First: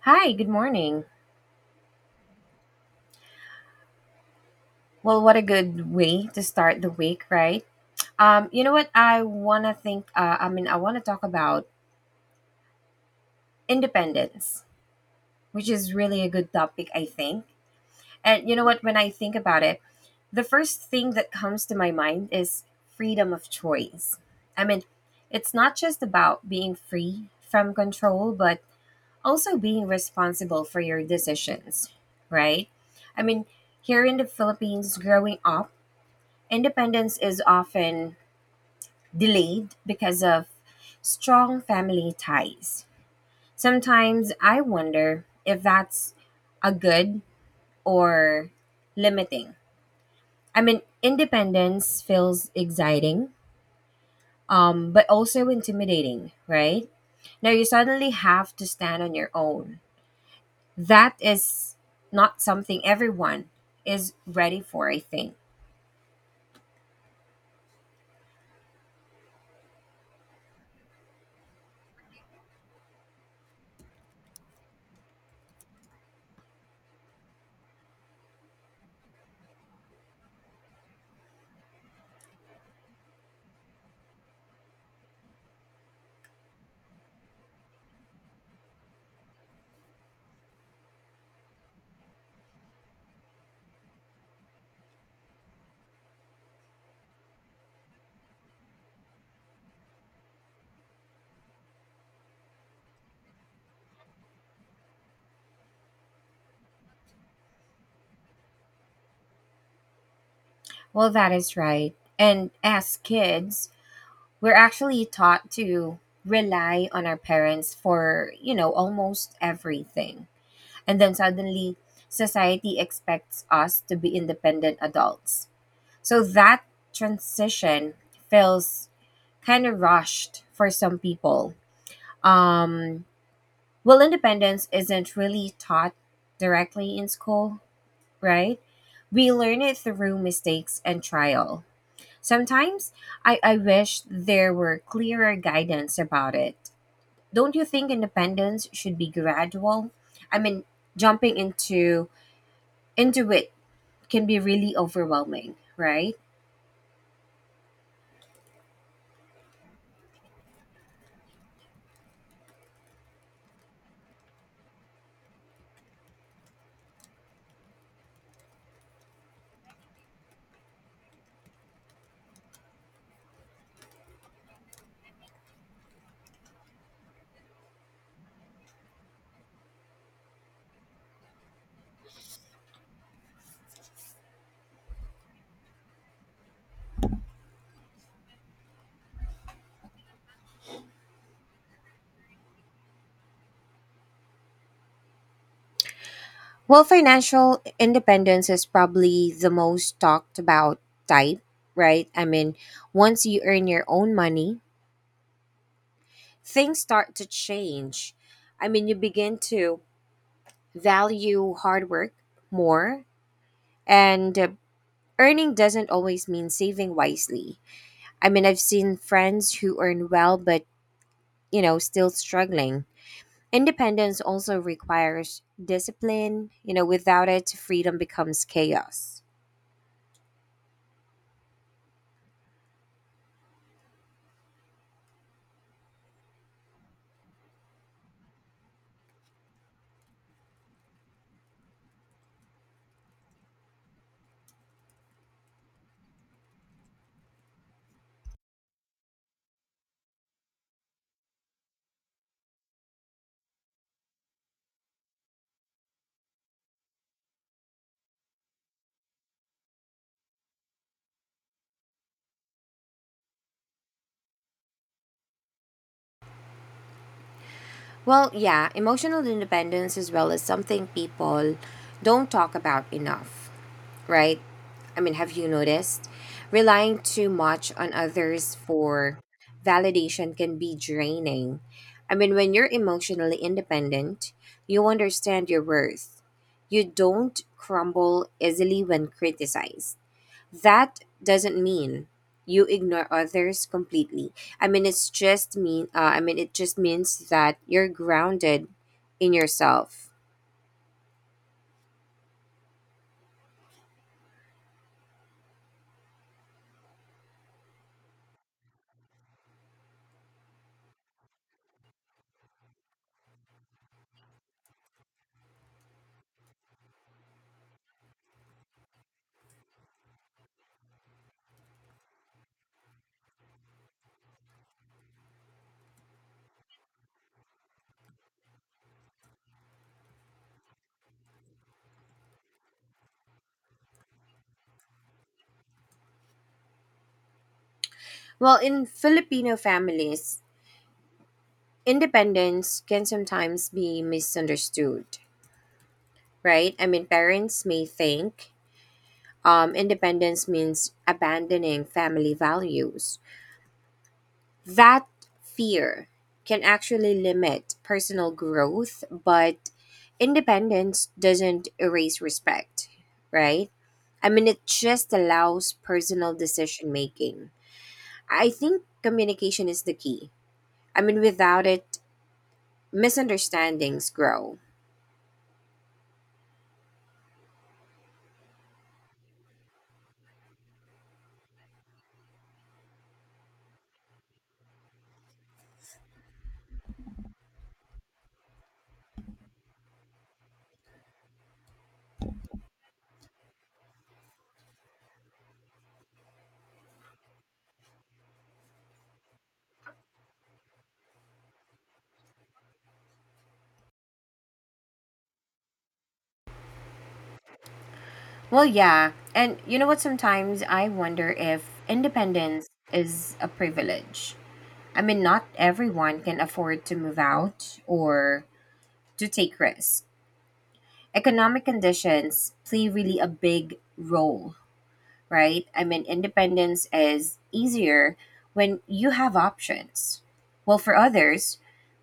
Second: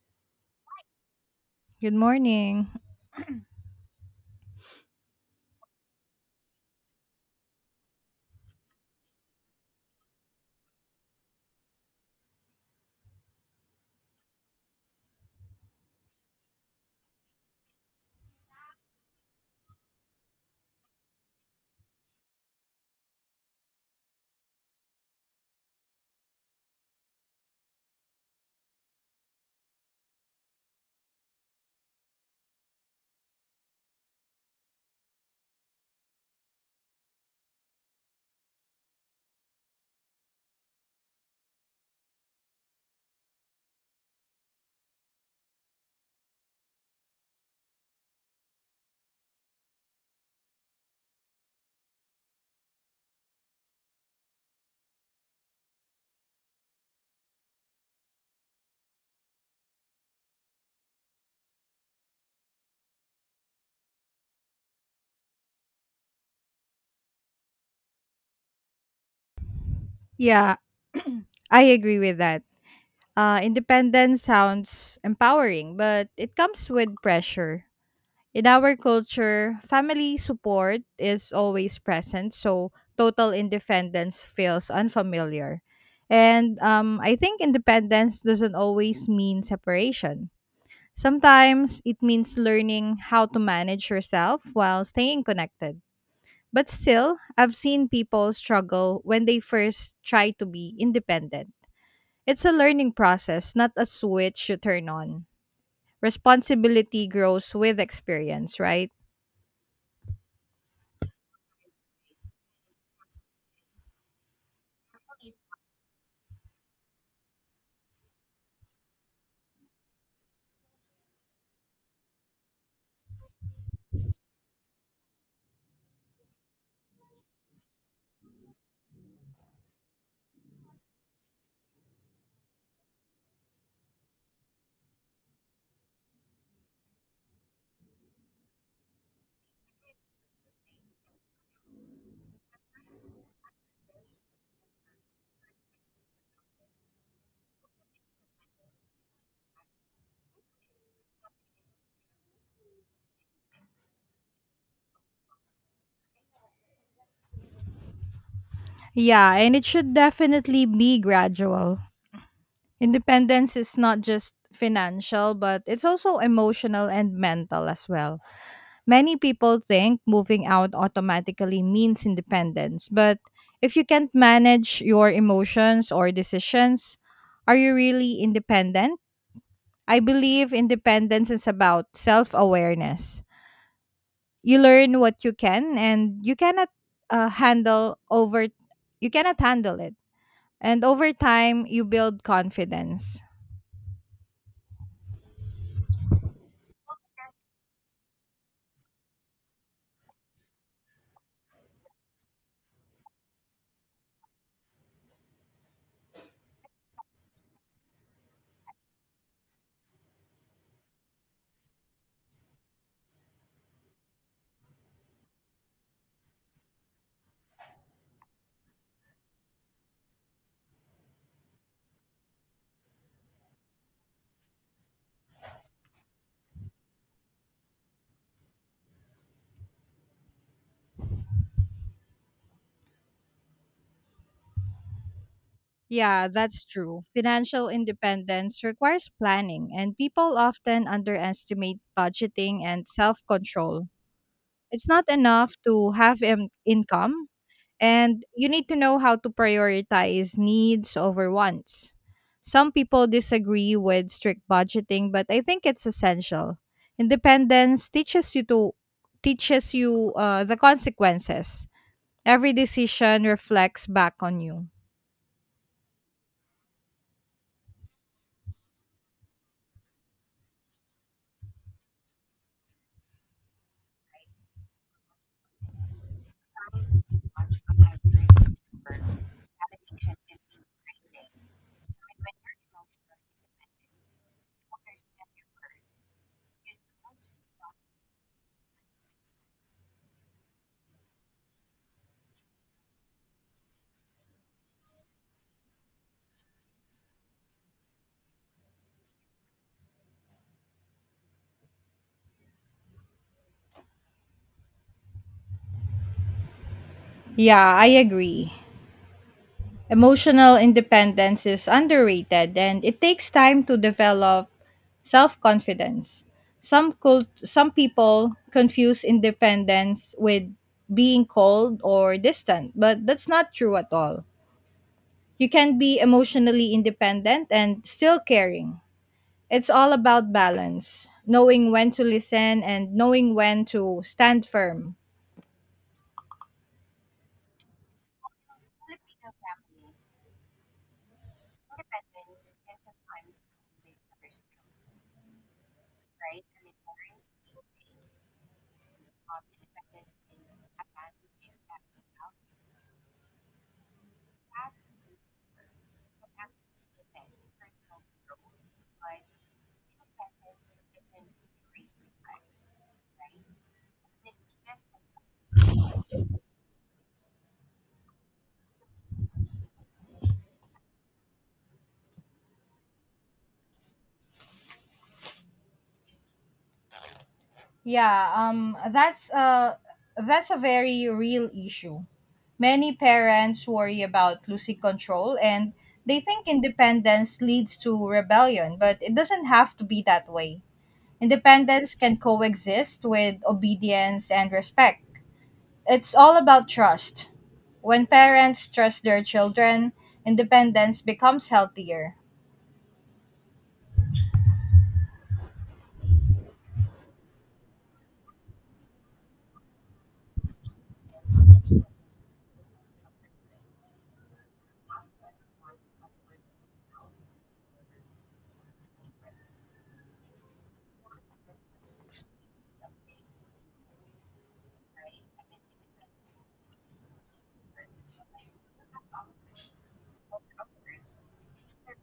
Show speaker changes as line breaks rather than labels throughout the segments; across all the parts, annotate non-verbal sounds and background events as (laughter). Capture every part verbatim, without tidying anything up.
Hi, good morning.
Good morning.
Well, what a good way to start the week, right? Um, you know what? I want to think, uh, I mean, I want to talk about independence, which is really a good topic, I think. And you know what? When I think about it, the first thing that comes to my mind is freedom of choice. I mean, it's not just about being free from control, but also being responsible for your decisions, right? I mean, here in the Philippines, growing up, independence is often delayed because of strong family ties. Sometimes I wonder if that's a good or limiting. I mean, independence feels exciting, um, but also intimidating, right? Now you suddenly have to stand on your own. That is not something everyone is ready for, I think.
Yeah, (clears throat) I agree with that. Uh, independence sounds empowering, but it comes with pressure. In our culture, family support is always present, so total independence feels unfamiliar. And um, I think independence doesn't always mean separation. Sometimes it means learning how to manage yourself while staying connected. But still, I've seen people struggle when they first try to be independent. It's a learning process, not a switch you turn on. Responsibility grows with experience, right?
Well, that is right. And as kids, we're actually taught to rely on our parents for, you know, almost everything. And then suddenly, society expects us to be independent adults. So that transition feels kind of rushed for some people. Um, well, independence isn't really taught directly in school, right? We learn it through mistakes and trial. Sometimes I, I wish there were clearer guidance about it. Don't you think independence should be gradual? I mean, jumping into into it can be really overwhelming, right?
Yeah, and it should definitely be gradual. Independence is not just financial, but it's also emotional and mental as well. Many people think moving out automatically means independence, but if you can't manage your emotions or decisions, are you really independent? I believe independence is about self awareness. You learn what you can and you cannot uh, handle over you cannot handle it. And over time you build confidence.
Well, financial independence is probably the most talked about type, right? I mean, once you earn your own money, things start to change. I mean, you begin to value hard work more, and earning doesn't always mean saving wisely. I mean, I've seen friends who earn well but, you know, still struggling. Independence also requires discipline. You know, without it, freedom becomes chaos.
Yeah, that's true. Financial independence requires planning, and people often underestimate budgeting and self control. It's not enough to have an income, and you need to know how to prioritize needs over wants. Some people disagree with strict budgeting, but I think it's essential. Independence teaches you to teaches you uh, the consequences. Every decision reflects back on you.
Well, yeah, emotional independence as well is something people don't talk about enough, right? I mean, have you noticed? Relying too much on others for
Addiction
validation
can
can
be
be
creating
draining. I mean, when you're
emotions.
emotionally independent, you understand your worth. You don't crumble easily when criticized. That doesn't mean you ignore others completely. I mean, it's just mean. Uh, I mean, it just means that you're grounded in yourself.
Yeah, I agree. Emotional independence is underrated and it takes time to develop self-confidence. Some cult- some people confuse independence with being cold or distant, but that's not true at all. You can be emotionally independent and still caring. It's all about balance, knowing when to listen and knowing when to stand firm.
Well, in Filipino families, independence can sometimes be misunderstood, right? I mean, parents may think um, independence means abandoning family values. That fear can actually limit personal growth, but independence doesn't erase respect, right? I mean, it just allows personal decision making. I think communication is the key. I mean, without it, misunderstandings grow.
Yeah, um, that's a that's a very real issue. Many parents worry about losing control, and they think independence leads to rebellion, but it doesn't have to be that way. Independence can coexist with obedience and respect. It's all about trust. When parents trust their children, independence becomes healthier.
Well, yeah. And you know what? Sometimes I wonder if independence is a privilege. I mean, not everyone can afford to move out or to take risks. Economic conditions play really a big role, right? I mean, independence is easier when you have options. Well, for others,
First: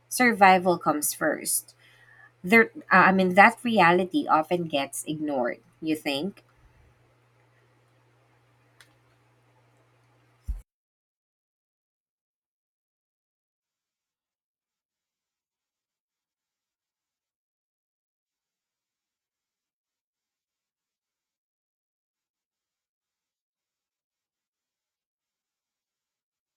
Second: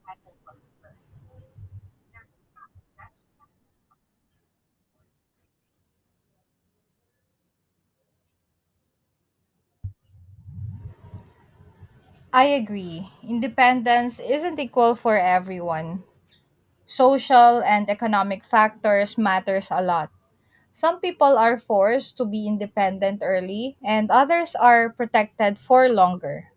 survival comes first. There, uh, I mean, that reality often gets ignored, you think?
I agree. Independence isn't equal for everyone. Social and economic factors matters a lot. Some people are forced to be independent early and others are protected for longer.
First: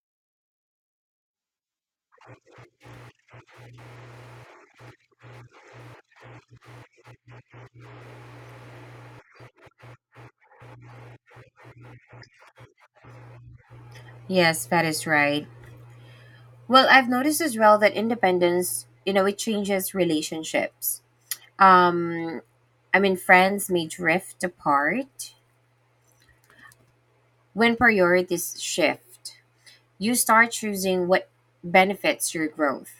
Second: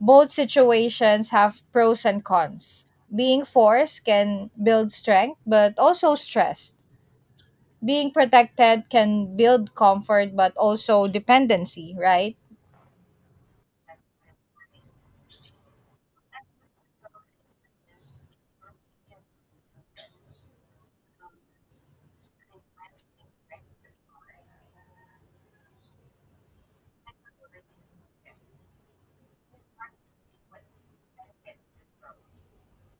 Both situations have pros and cons. Being forced can build strength, but also stress. Being protected can build comfort, but also dependency, right?
Yes, that is right. Well, I've noticed as well that independence, you know, it changes relationships. Um, I mean, friends may drift apart when priorities shift. You start choosing what benefits your growth.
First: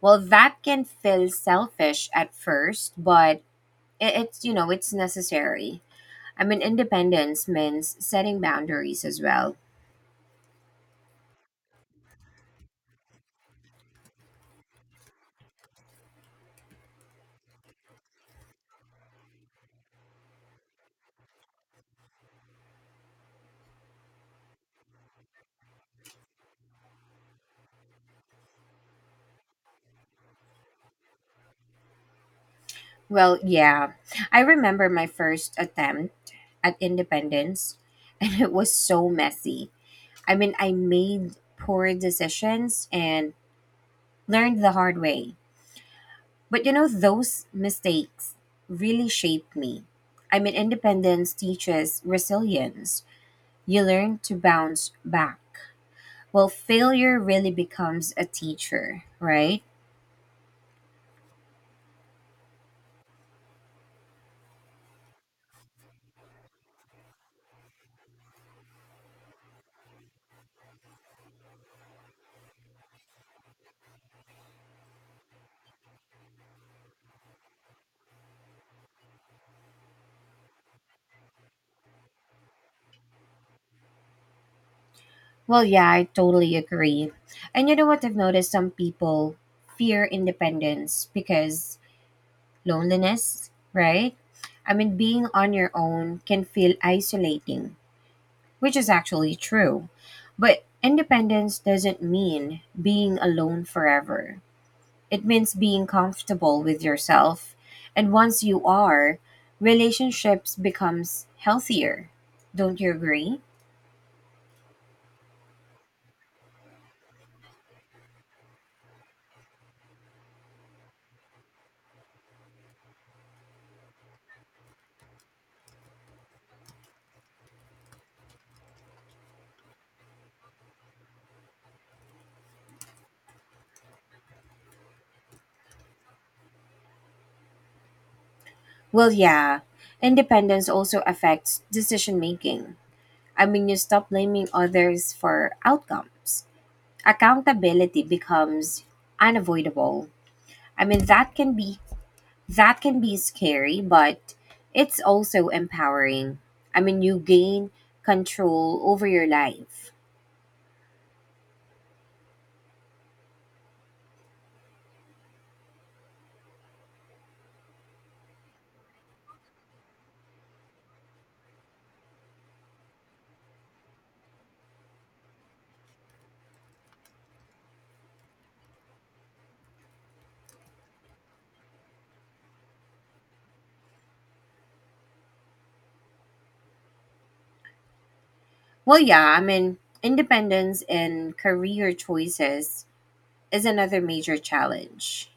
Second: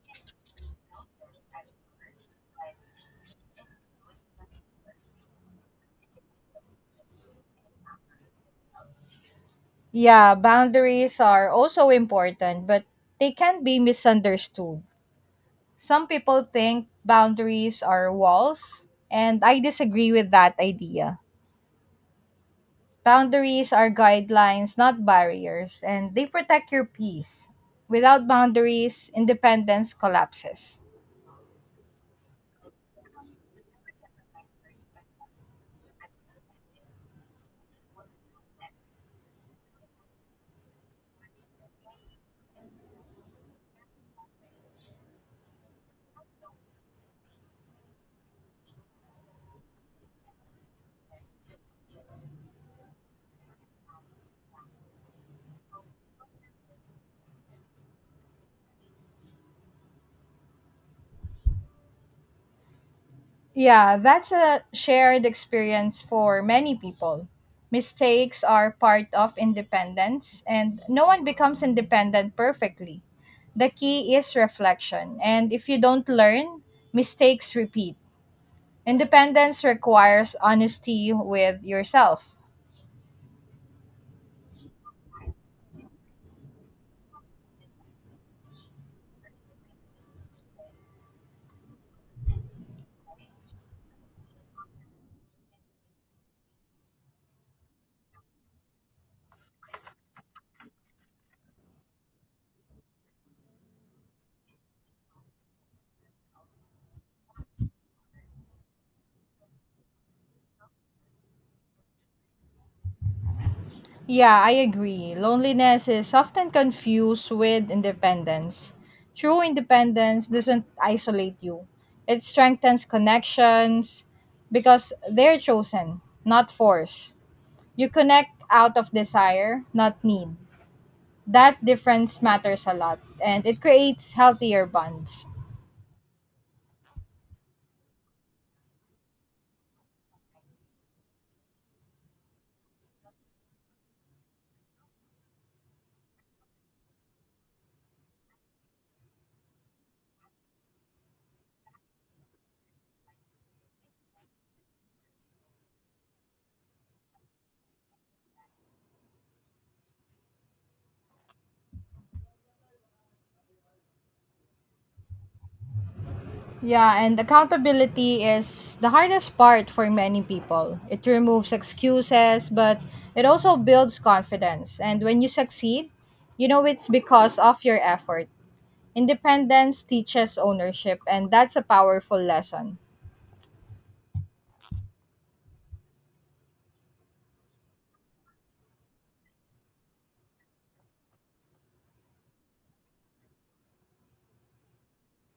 Well, that can feel selfish at first, but it, it's, you know, it's necessary. I mean, independence means setting boundaries as well.
Yeah, boundaries are also important, but they can be misunderstood. Some people think boundaries are walls, and I disagree with that idea. Boundaries are guidelines, not barriers, and they protect your peace. Without boundaries, independence collapses.
Well, yeah. I remember my first attempt at independence, (laughs) and it was so messy. I mean, I made poor decisions and learned the hard way. But you know, those mistakes really shaped me. I mean, independence teaches resilience. You learn to bounce back. Well, failure really becomes a teacher, right?
Yeah, that's a shared experience for many people. Mistakes are part of independence, and no one becomes independent perfectly. The key is reflection, and if you don't learn, mistakes repeat. Independence requires honesty with yourself.
Well, yeah, I totally agree. And you know what? I've noticed some people fear independence because loneliness, right? I mean, being on your own can feel isolating, which is actually true. But independence doesn't mean being alone forever. It means being comfortable with yourself. And once you are, relationships becomes healthier. Don't you agree?
Yeah, I agree. Loneliness is often confused with independence. True independence doesn't isolate you, it strengthens connections because they're chosen, not forced. You connect out of desire, not need. That difference matters a lot and it creates healthier bonds.
Well, yeah. Independence also affects decision making. I mean, you stop blaming others for outcomes. Accountability becomes unavoidable. I mean, that can be that can be scary, but it's also empowering. I mean, you gain control over your life.
Yeah, and accountability is the hardest part for many people. It removes excuses, but it also builds confidence. And when you succeed, you know it's because of your effort. Independence teaches ownership, and that's a powerful lesson.
Well, yeah, I mean, independence in career choices is another major challenge.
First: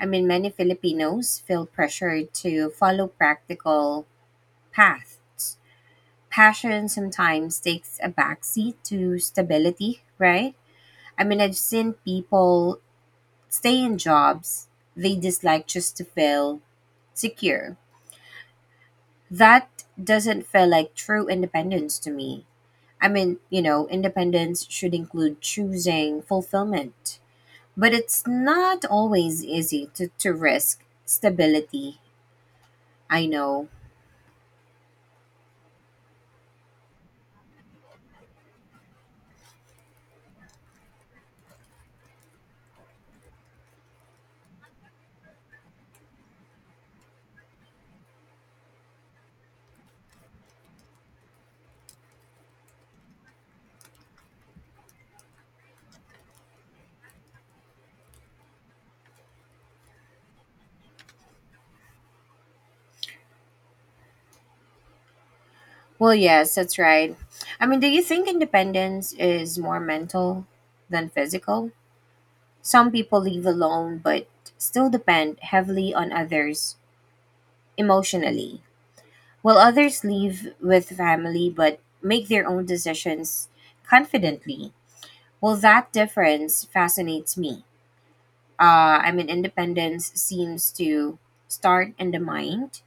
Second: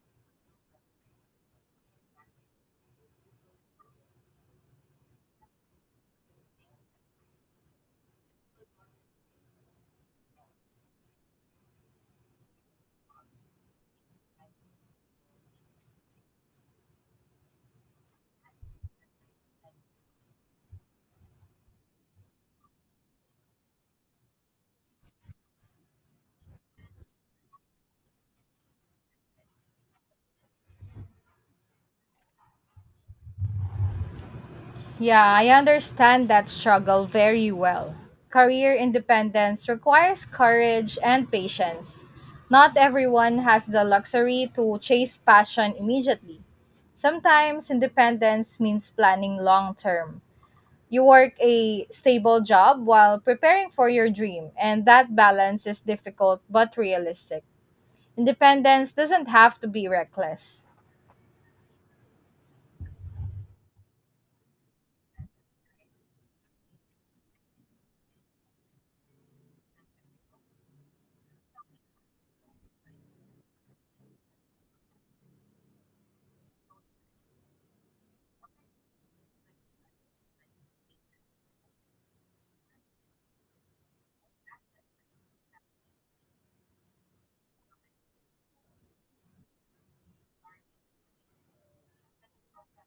I mean, many Filipinos feel pressured to follow practical paths. Passion sometimes takes a backseat to stability, right? I mean, I've seen people stay in jobs they dislike just to fill. Secure. That doesn't feel like true independence to me. I mean, you know, independence should include choosing fulfillment, but it's not always easy to, to risk stability. I know.
Yeah, I understand that struggle very well. Career independence requires courage and patience. Not everyone has the luxury to chase passion immediately. Sometimes independence means planning long term. You work a stable job while preparing for your dream, and that balance is difficult but realistic. Independence doesn't have to be reckless.
Well, yes, that's right. I mean, do you think independence is more mental than physical? Some people live alone but still depend heavily on others emotionally. While others leave with family but make their own decisions confidently. Well, that difference fascinates me. Uh, I mean, independence seems to start in the mind,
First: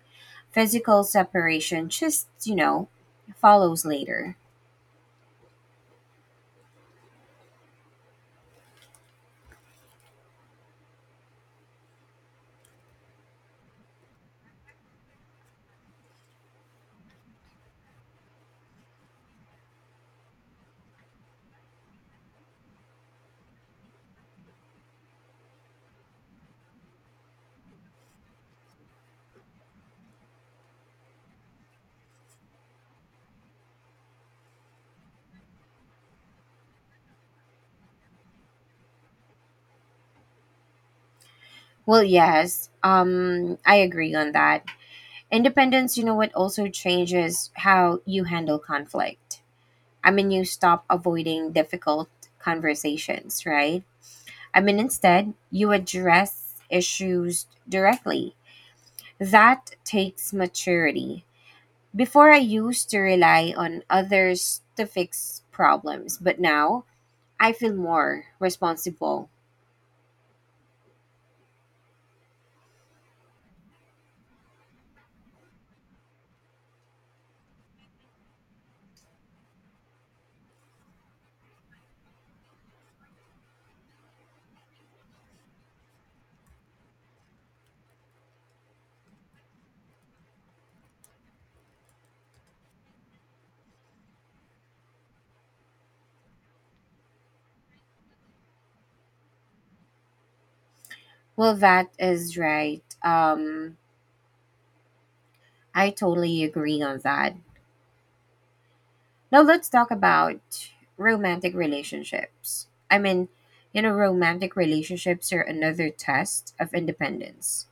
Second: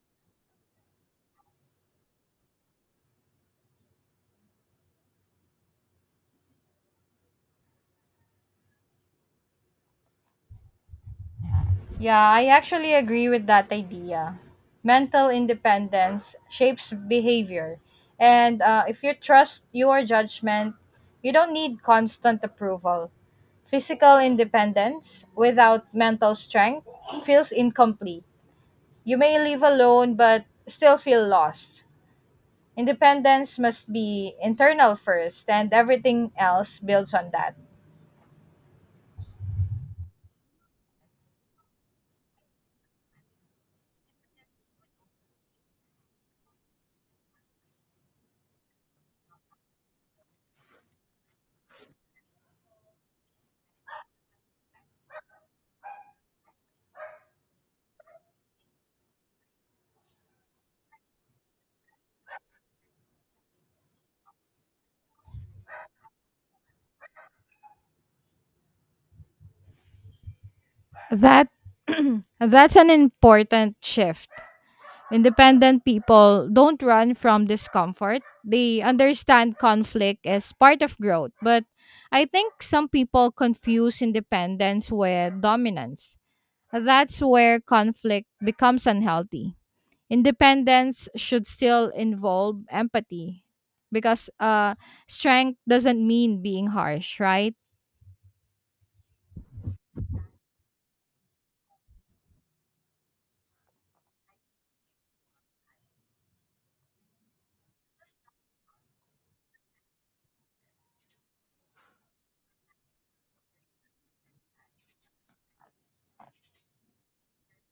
physical separation just, you know, follows later.
Yeah, I actually agree with that idea. Mental independence shapes behavior. And uh, if you trust your judgment, you don't need constant approval. Physical independence without mental strength feels incomplete. You may live alone but still feel lost. Independence must be internal first, and everything else builds on that.
Well, yes, um, I agree on that. Independence, you know what, also changes how you handle conflict. I mean, you stop avoiding difficult conversations, right? I mean, instead, you address issues directly. That takes maturity. Before, I used to rely on others to fix problems, but now I feel more responsible.
That (clears throat) that's an important shift. Independent people don't run from discomfort. They understand conflict as part of growth. But I think some people confuse independence with dominance. That's where conflict becomes unhealthy. Independence should still involve empathy because uh, strength doesn't mean being harsh, right?
Well, that is right. Um, I totally agree on that. Now, let's talk about romantic relationships. I mean, you know, romantic relationships are another test of independence.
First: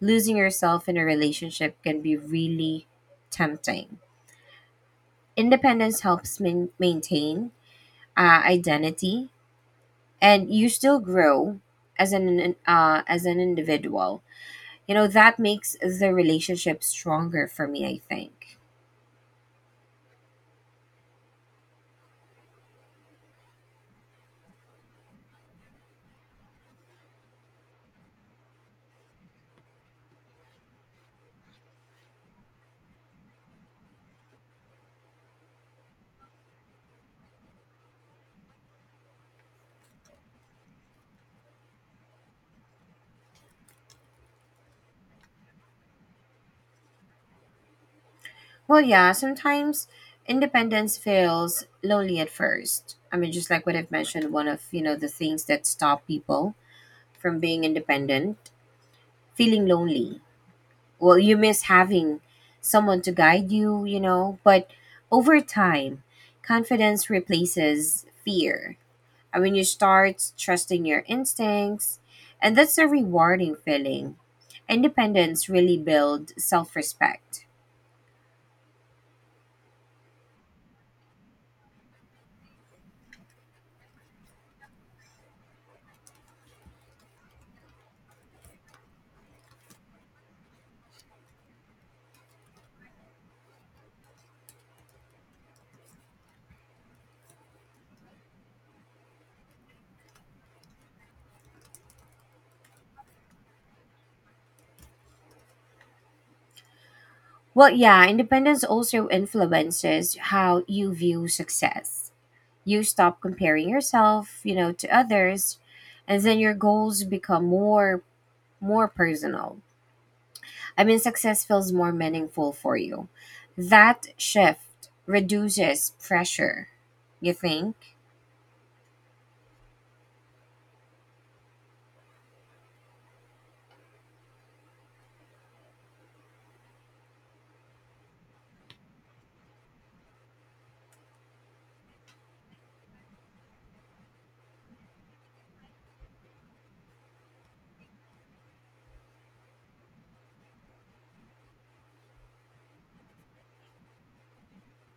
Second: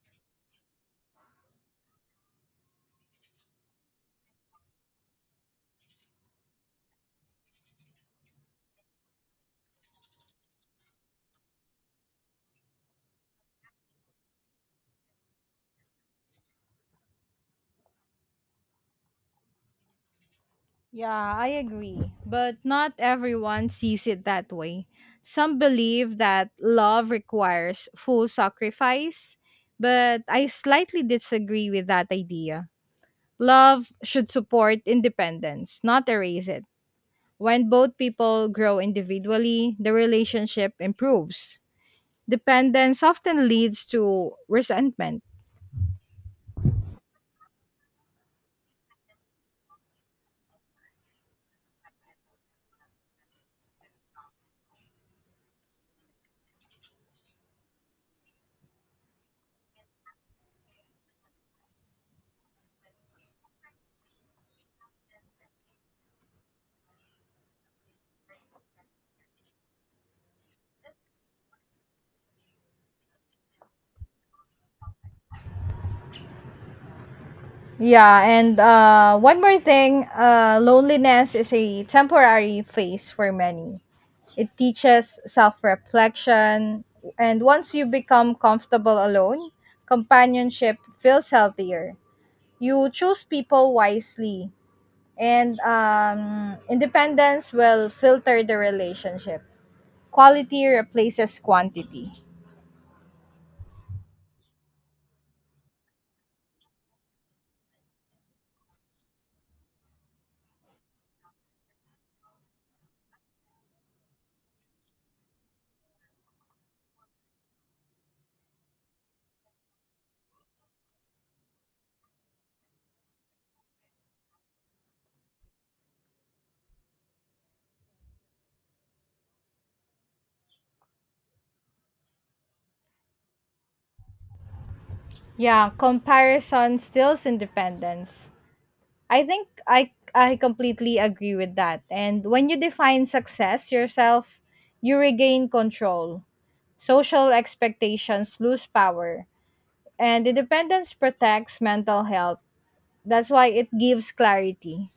Losing yourself in a relationship can be really tempting. Independence helps main maintain uh, identity, and you still grow as an uh, as an individual. You know that makes the relationship stronger for me. I think.
Yeah, I agree. But not everyone sees it that way. Some believe that love requires full sacrifice, but I slightly disagree with that idea. Love should support independence, not erase it. When both people grow individually, the relationship improves. Dependence often leads to resentment.
Well, yeah, sometimes independence feels lonely at first. I mean, just like what I've mentioned, one of you know the things that stop people from being independent, feeling lonely. Well, you miss having someone to guide you, you know but over time, confidence replaces fear. I mean, you start trusting your instincts, and that's a rewarding feeling. Independence really builds self-respect.
Yeah, and uh, one more thing uh, loneliness is a temporary phase for many. It teaches self reflection. And once you become comfortable alone, companionship feels healthier. You choose people wisely, and um, independence will filter the relationship. Quality replaces quantity.
Well, yeah, independence also influences how you view success. You stop comparing yourself you know to others, and then your goals become more more personal. I mean, success feels more meaningful for you. That shift reduces pressure, you think?
Yeah, comparison steals independence. I think I I completely agree with that. And when you define success yourself, you regain control. Social expectations lose power, and independence protects mental health. That's why it gives clarity.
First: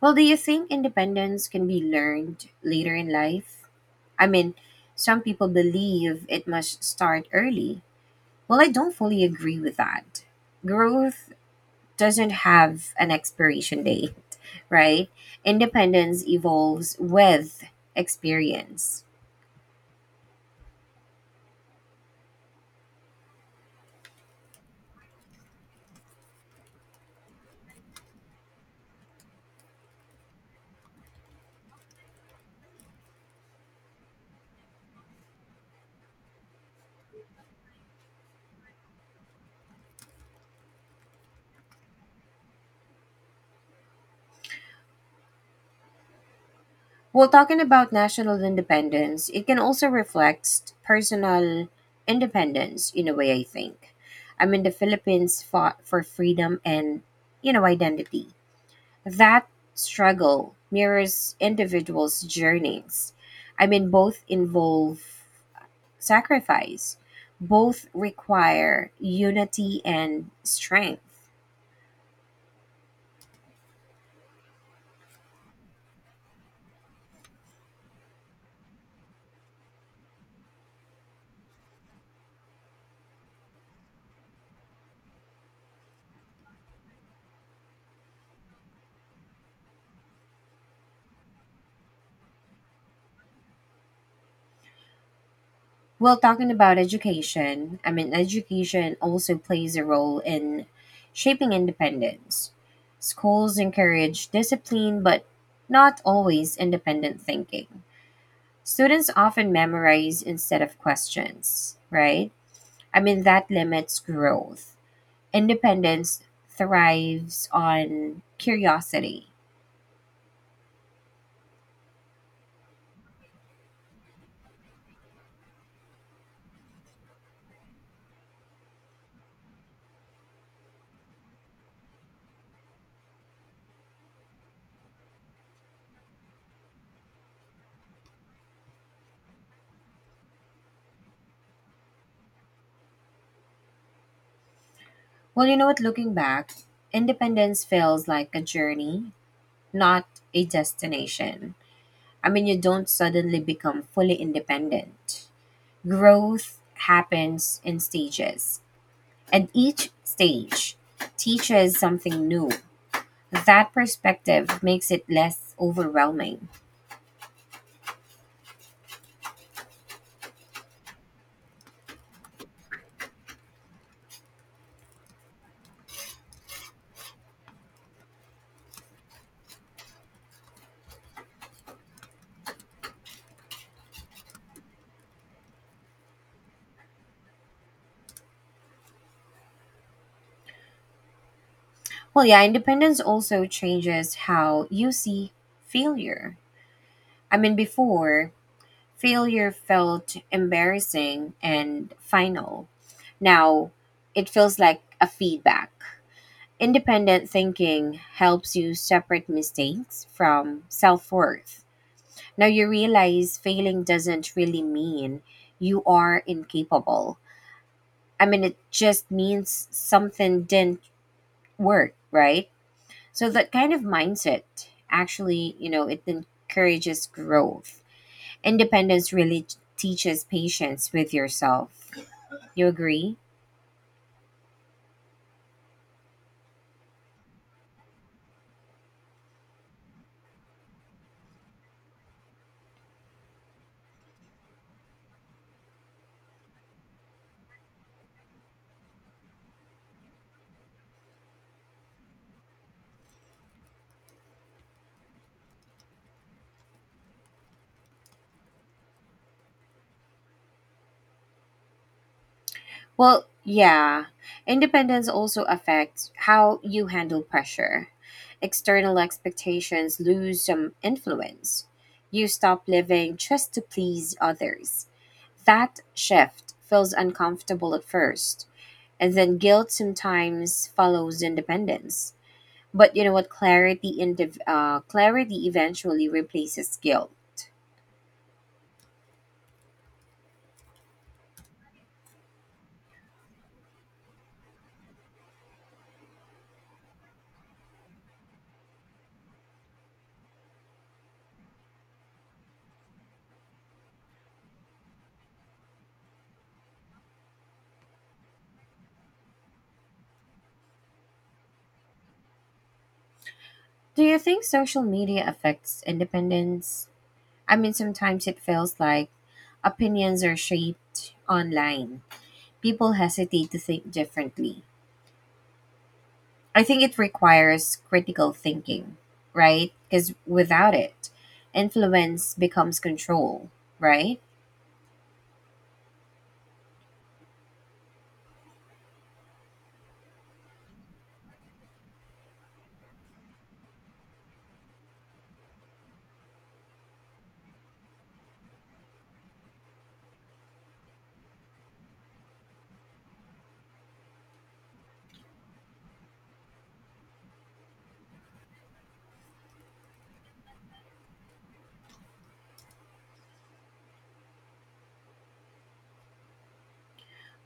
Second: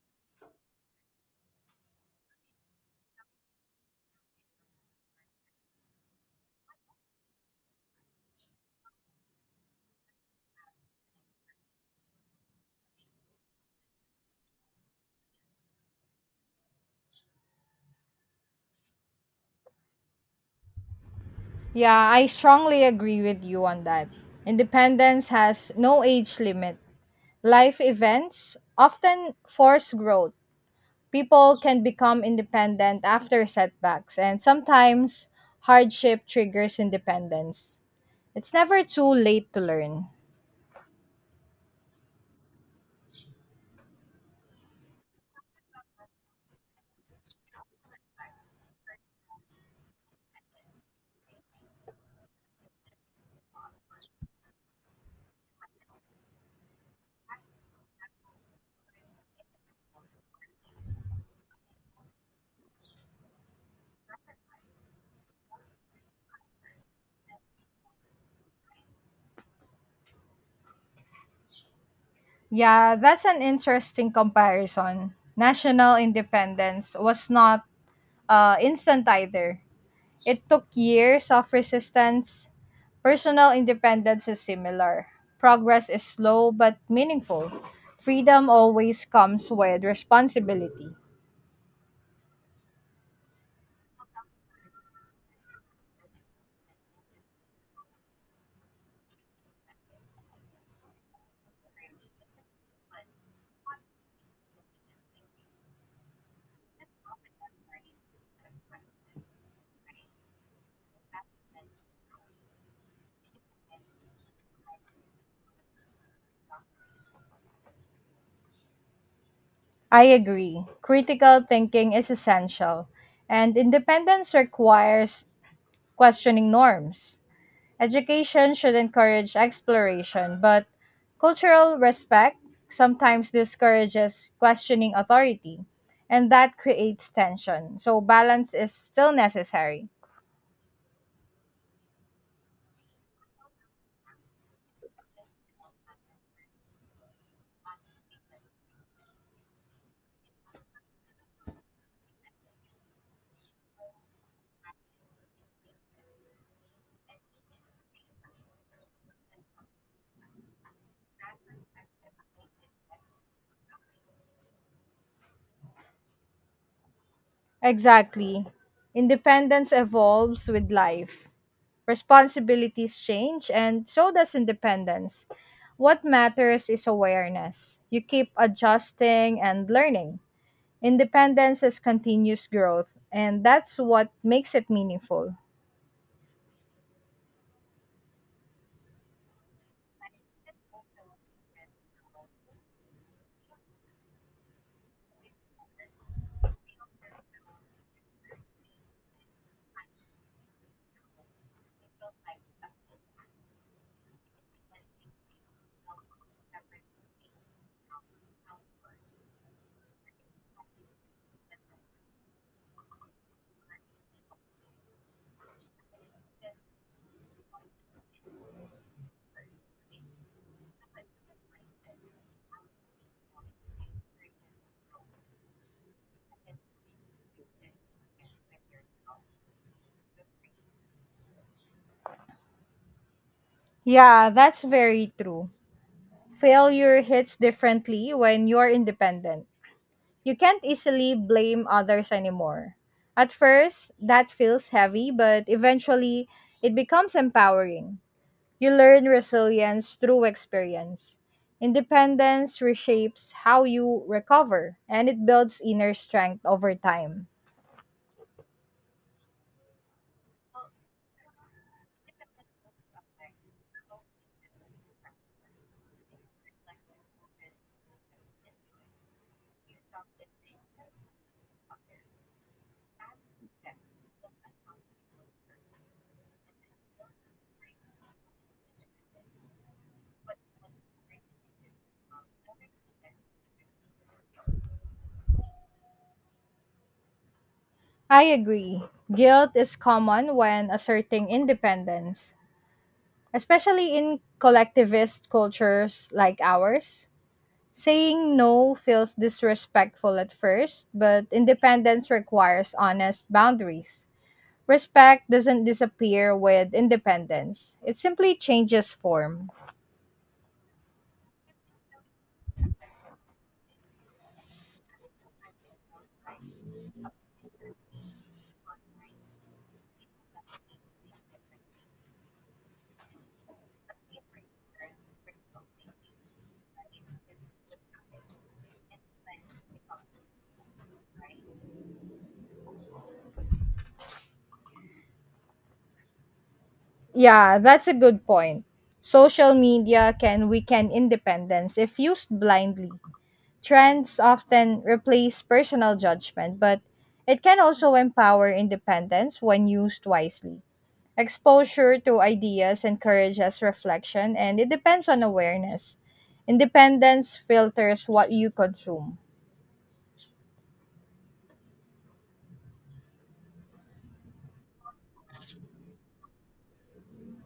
Well, do you think independence can be learned later in life? I mean, some people believe it must start early. Well, I don't fully agree with that. Growth doesn't have an expiration date, right? Independence evolves with experience.
Yeah, I strongly agree with you on that. Independence has no age limit. Life events often force growth. People can become independent after setbacks, and sometimes hardship triggers independence. It's never too late to learn.
Well, talking about national independence, it can also reflect personal independence in a way, I think. I mean, the Philippines fought for freedom and, you know, identity. That struggle mirrors individuals' journeys. I mean, both involve sacrifice, both require unity and strength.
Yeah, that's an interesting comparison. National independence was not uh, instant either. It took years of resistance. Personal independence is similar. Progress is slow but meaningful. Freedom always comes with responsibility.
Well, talking about education, I mean, education also plays a role in shaping independence. Schools encourage discipline, but not always independent thinking. Students often memorize instead of questions, right? I mean, that limits growth. Independence thrives on curiosity.
I agree. Critical thinking is essential, and independence requires questioning norms. Education should encourage exploration, but cultural respect sometimes discourages questioning authority, and that creates tension. So, balance is still necessary.
Well, you know what? Looking back, independence feels like a journey, not a destination. I mean, you don't suddenly become fully independent. Growth happens in stages, and each stage teaches something new. That perspective makes it less overwhelming.
Exactly. Independence evolves with life. Responsibilities change, and so does independence. What matters is awareness. You keep adjusting and learning. Independence is continuous growth, and that's what makes it meaningful.
Well, yeah, independence also changes how you see failure. I mean, before, failure felt embarrassing and final. Now, it feels like a feedback. Independent thinking helps you separate mistakes from self worth. Now you realize failing doesn't really mean you are incapable. I mean, it just means something didn't work, right? So that kind of mindset actually, you know, it encourages growth. Independence really t- teaches patience with yourself. You agree?
Yeah, that's very true. Failure hits differently when you're independent. You can't easily blame others anymore. At first, that feels heavy, but eventually, it becomes empowering. You learn resilience through experience. Independence reshapes how you recover and it builds inner strength over time.
Well, yeah. Independence also affects how you handle pressure. External expectations lose some influence. You stop living just to please others. That shift feels uncomfortable at first, and then guilt sometimes follows independence. But you know what? Clarity, indiv- uh, clarity eventually replaces guilt.
I agree. Guilt is common when asserting independence, especially in collectivist cultures like ours. Saying no feels disrespectful at first, but independence requires honest boundaries. Respect doesn't disappear with independence, it simply changes form.
Do you think social media affects independence? I mean, sometimes it feels like opinions are shaped online. People hesitate to think differently. I think it requires critical thinking, right? Because without it, influence becomes control, right?
Yeah, that's a good point. Social media can weaken independence if used blindly. Trends often replace personal judgment, but it can also empower independence when used wisely. Exposure to ideas encourages reflection, and it depends on awareness. Independence filters what you consume.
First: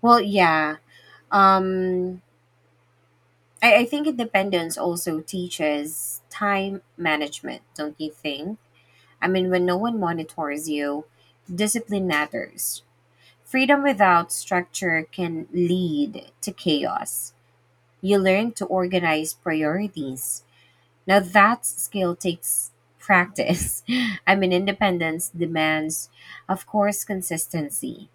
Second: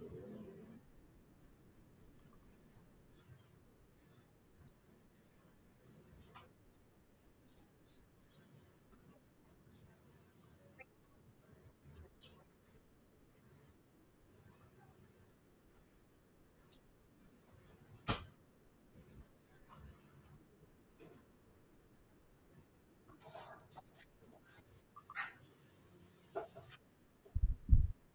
Well, yeah. Um, I, I think independence also teaches time management, don't you think? I mean, when no one monitors you, discipline matters. Freedom without structure can lead to chaos. You learn to organize priorities. Now, that skill takes practice. (laughs) I mean, independence demands, of course, consistency.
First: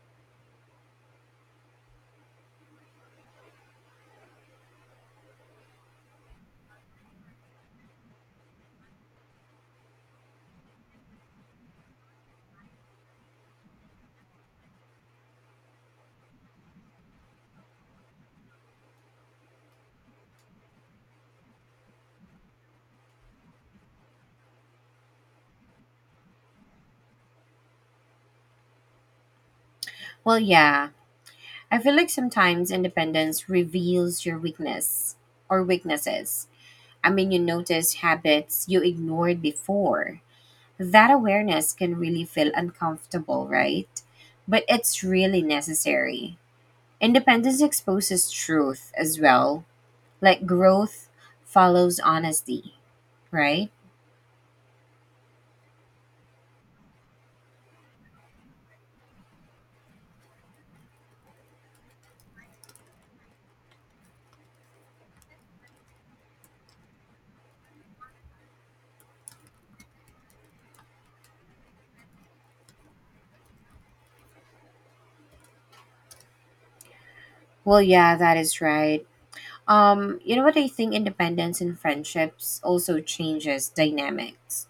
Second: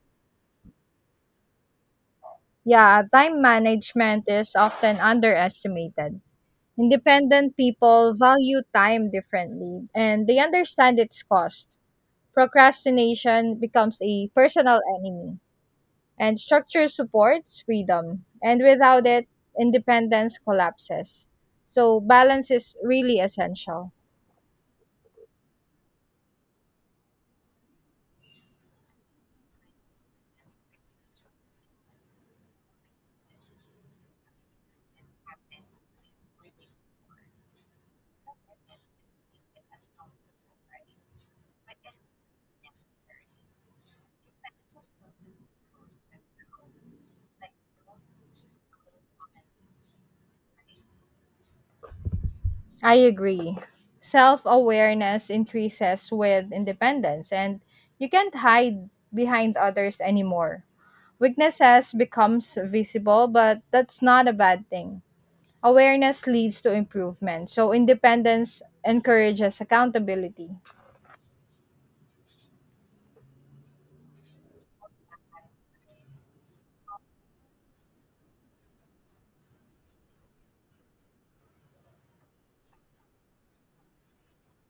Yeah, time management is often underestimated. Independent people value time differently and they understand its cost. Procrastination becomes a personal enemy, and structure supports freedom. And without it, independence collapses. So, balance is really essential.
Well, yeah, I feel like sometimes independence reveals your weakness or weaknesses. I mean, you notice habits you ignored before. That awareness can really feel uncomfortable, right? But it's really necessary. Independence exposes truth as well, like growth follows honesty,
I agree.
right?
Self awareness increases with independence, and you can't hide behind others anymore. Weaknesses becomes visible, but that's not a bad thing. Awareness leads to improvement, so independence encourages accountability.
Well, yeah, that is right. Um, you know what, I think independence in friendships also changes dynamics.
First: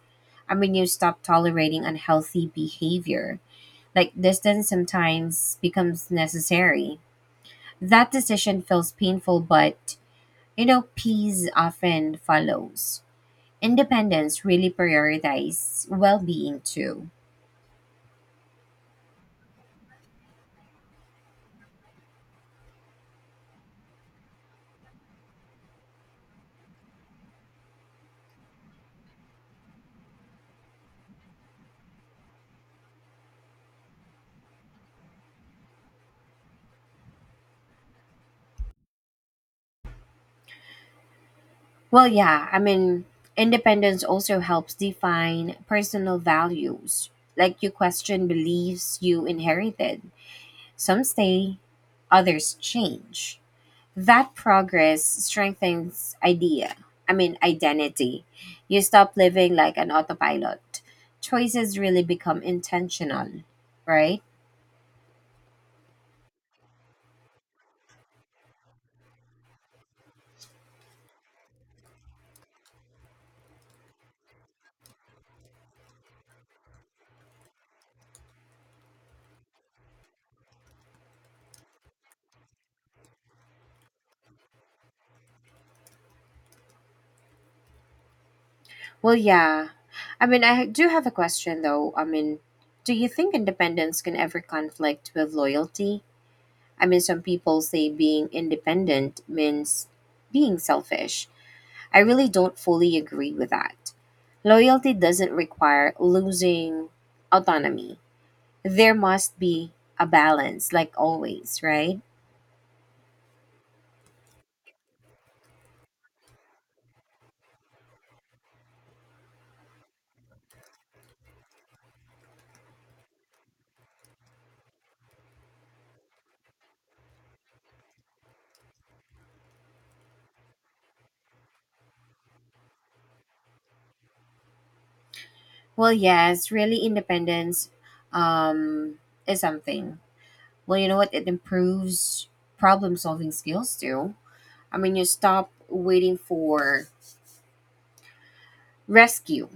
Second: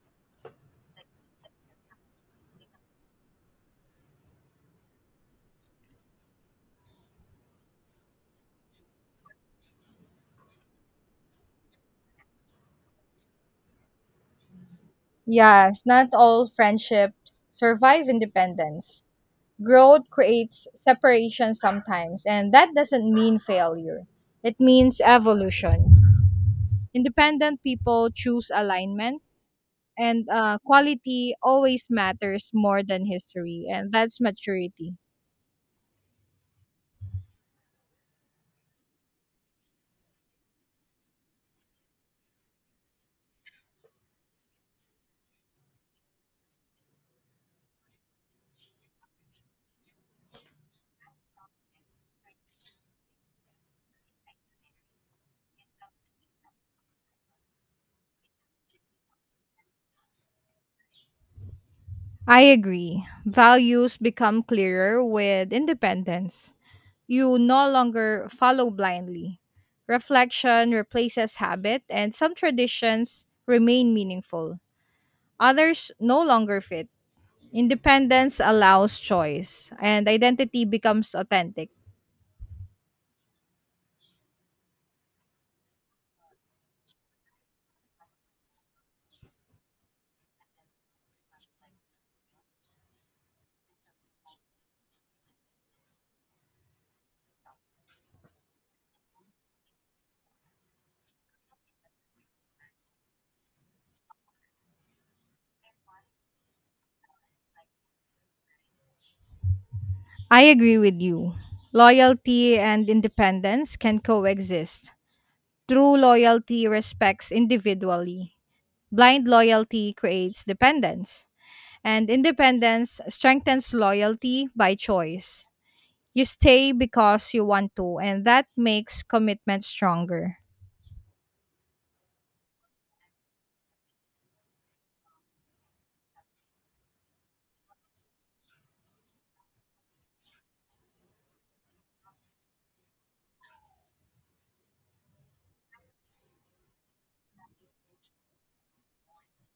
I mean, you stop tolerating unhealthy behavior. Like distance sometimes becomes necessary. That decision feels painful, but you know, peace often follows. Independence really
Yes,
prioritizes
not
well
all
being too.
friendships survive independence. Growth creates separation sometimes, and that doesn't mean failure. It means evolution. Independent people choose alignment, and uh, quality always matters more than history, and that's maturity.
Well, yeah, I mean, independence also helps define personal values. Like you question beliefs you inherited. Some stay, others change. That progress strengthens idea. I mean, identity. You stop living like an autopilot. Choices really
I
become
agree.
intentional,
Values
right?
become clearer with independence. You no longer follow blindly. Reflection replaces habit, and some traditions remain meaningful, others no longer fit. Independence allows choice, and identity becomes authentic.
Well, yeah. I mean, I do have a question though. I mean, do you think independence can ever conflict with loyalty? I mean, some people say being independent means being selfish. I really don't fully agree with that. Loyalty doesn't require losing autonomy. There must be a
I
balance,
agree
like
with you.
always, right?
Loyalty and independence can coexist. True loyalty respects individually. Blind loyalty creates dependence, and independence strengthens loyalty by choice. You stay because you want to, and that makes commitment stronger.
Well, yes, really, independence um, is something. Well, you know what? It improves problem solving skills too. I mean, you stop waiting for rescue.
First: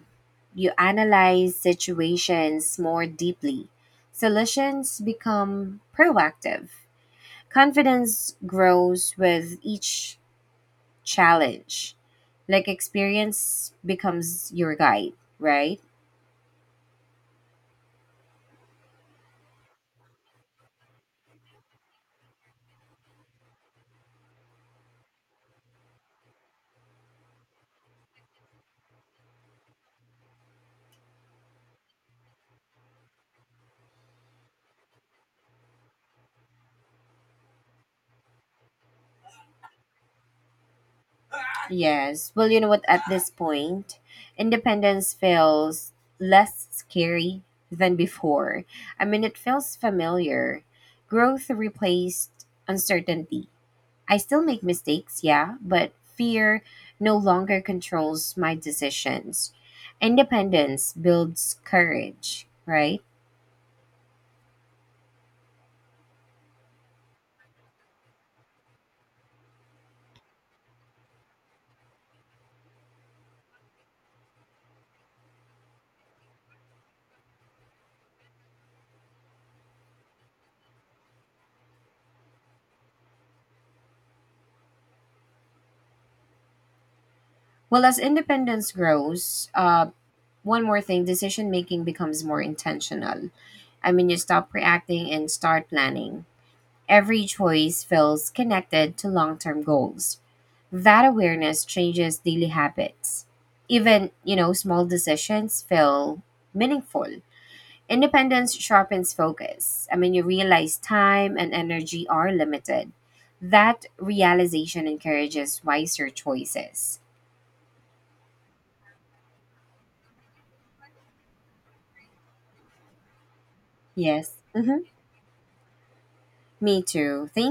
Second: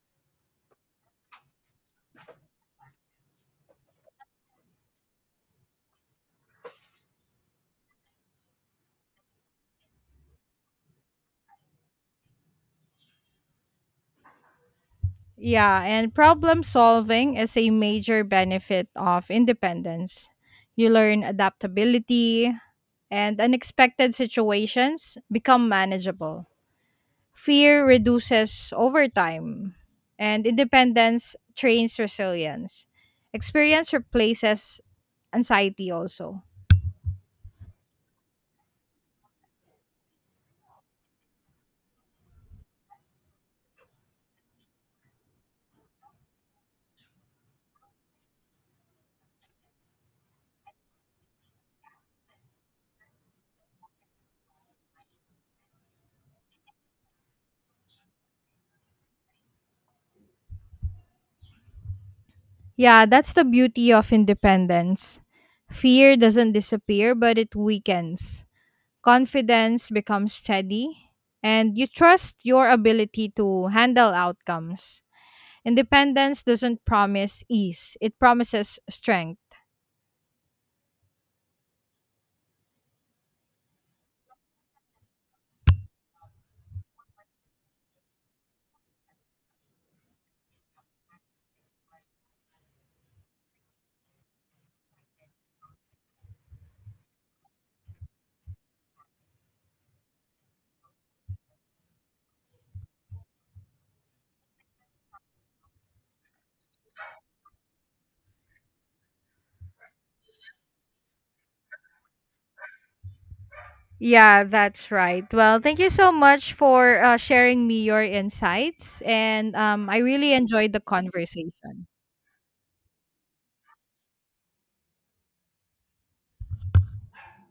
You analyze situations more deeply. Solutions become proactive. Confidence grows with each challenge. Like experience becomes your guide, right?
Yeah, and problem solving is a major benefit of independence. You learn adaptability, and unexpected situations become manageable. Fear reduces overtime, and independence trains resilience. Experience replaces anxiety also.
Yes. Well, you know what? At this point, independence feels less scary than before. I mean, it feels familiar. Growth replaced uncertainty. I still make mistakes, yeah, but fear no longer controls my decisions. Independence builds courage, right?
Yeah, that's the beauty of independence. Fear doesn't disappear, but it weakens. Confidence becomes steady, and you trust your ability to handle outcomes. Independence doesn't promise ease, it promises strength.
Well, as independence grows, uh, one more thing, decision making becomes more intentional. I mean, you stop reacting and start planning. Every choice feels connected to long term goals. That awareness changes daily habits. Even, you know, small decisions feel meaningful. Independence sharpens focus. I mean, you realize time and energy are limited. That
Yeah,
realization
that's right. Well,
encourages
thank you
wiser
so much
choices.
for uh, sharing me your insights, and um, I really enjoyed the conversation.
Yes. Mm-hmm. Me too. Thank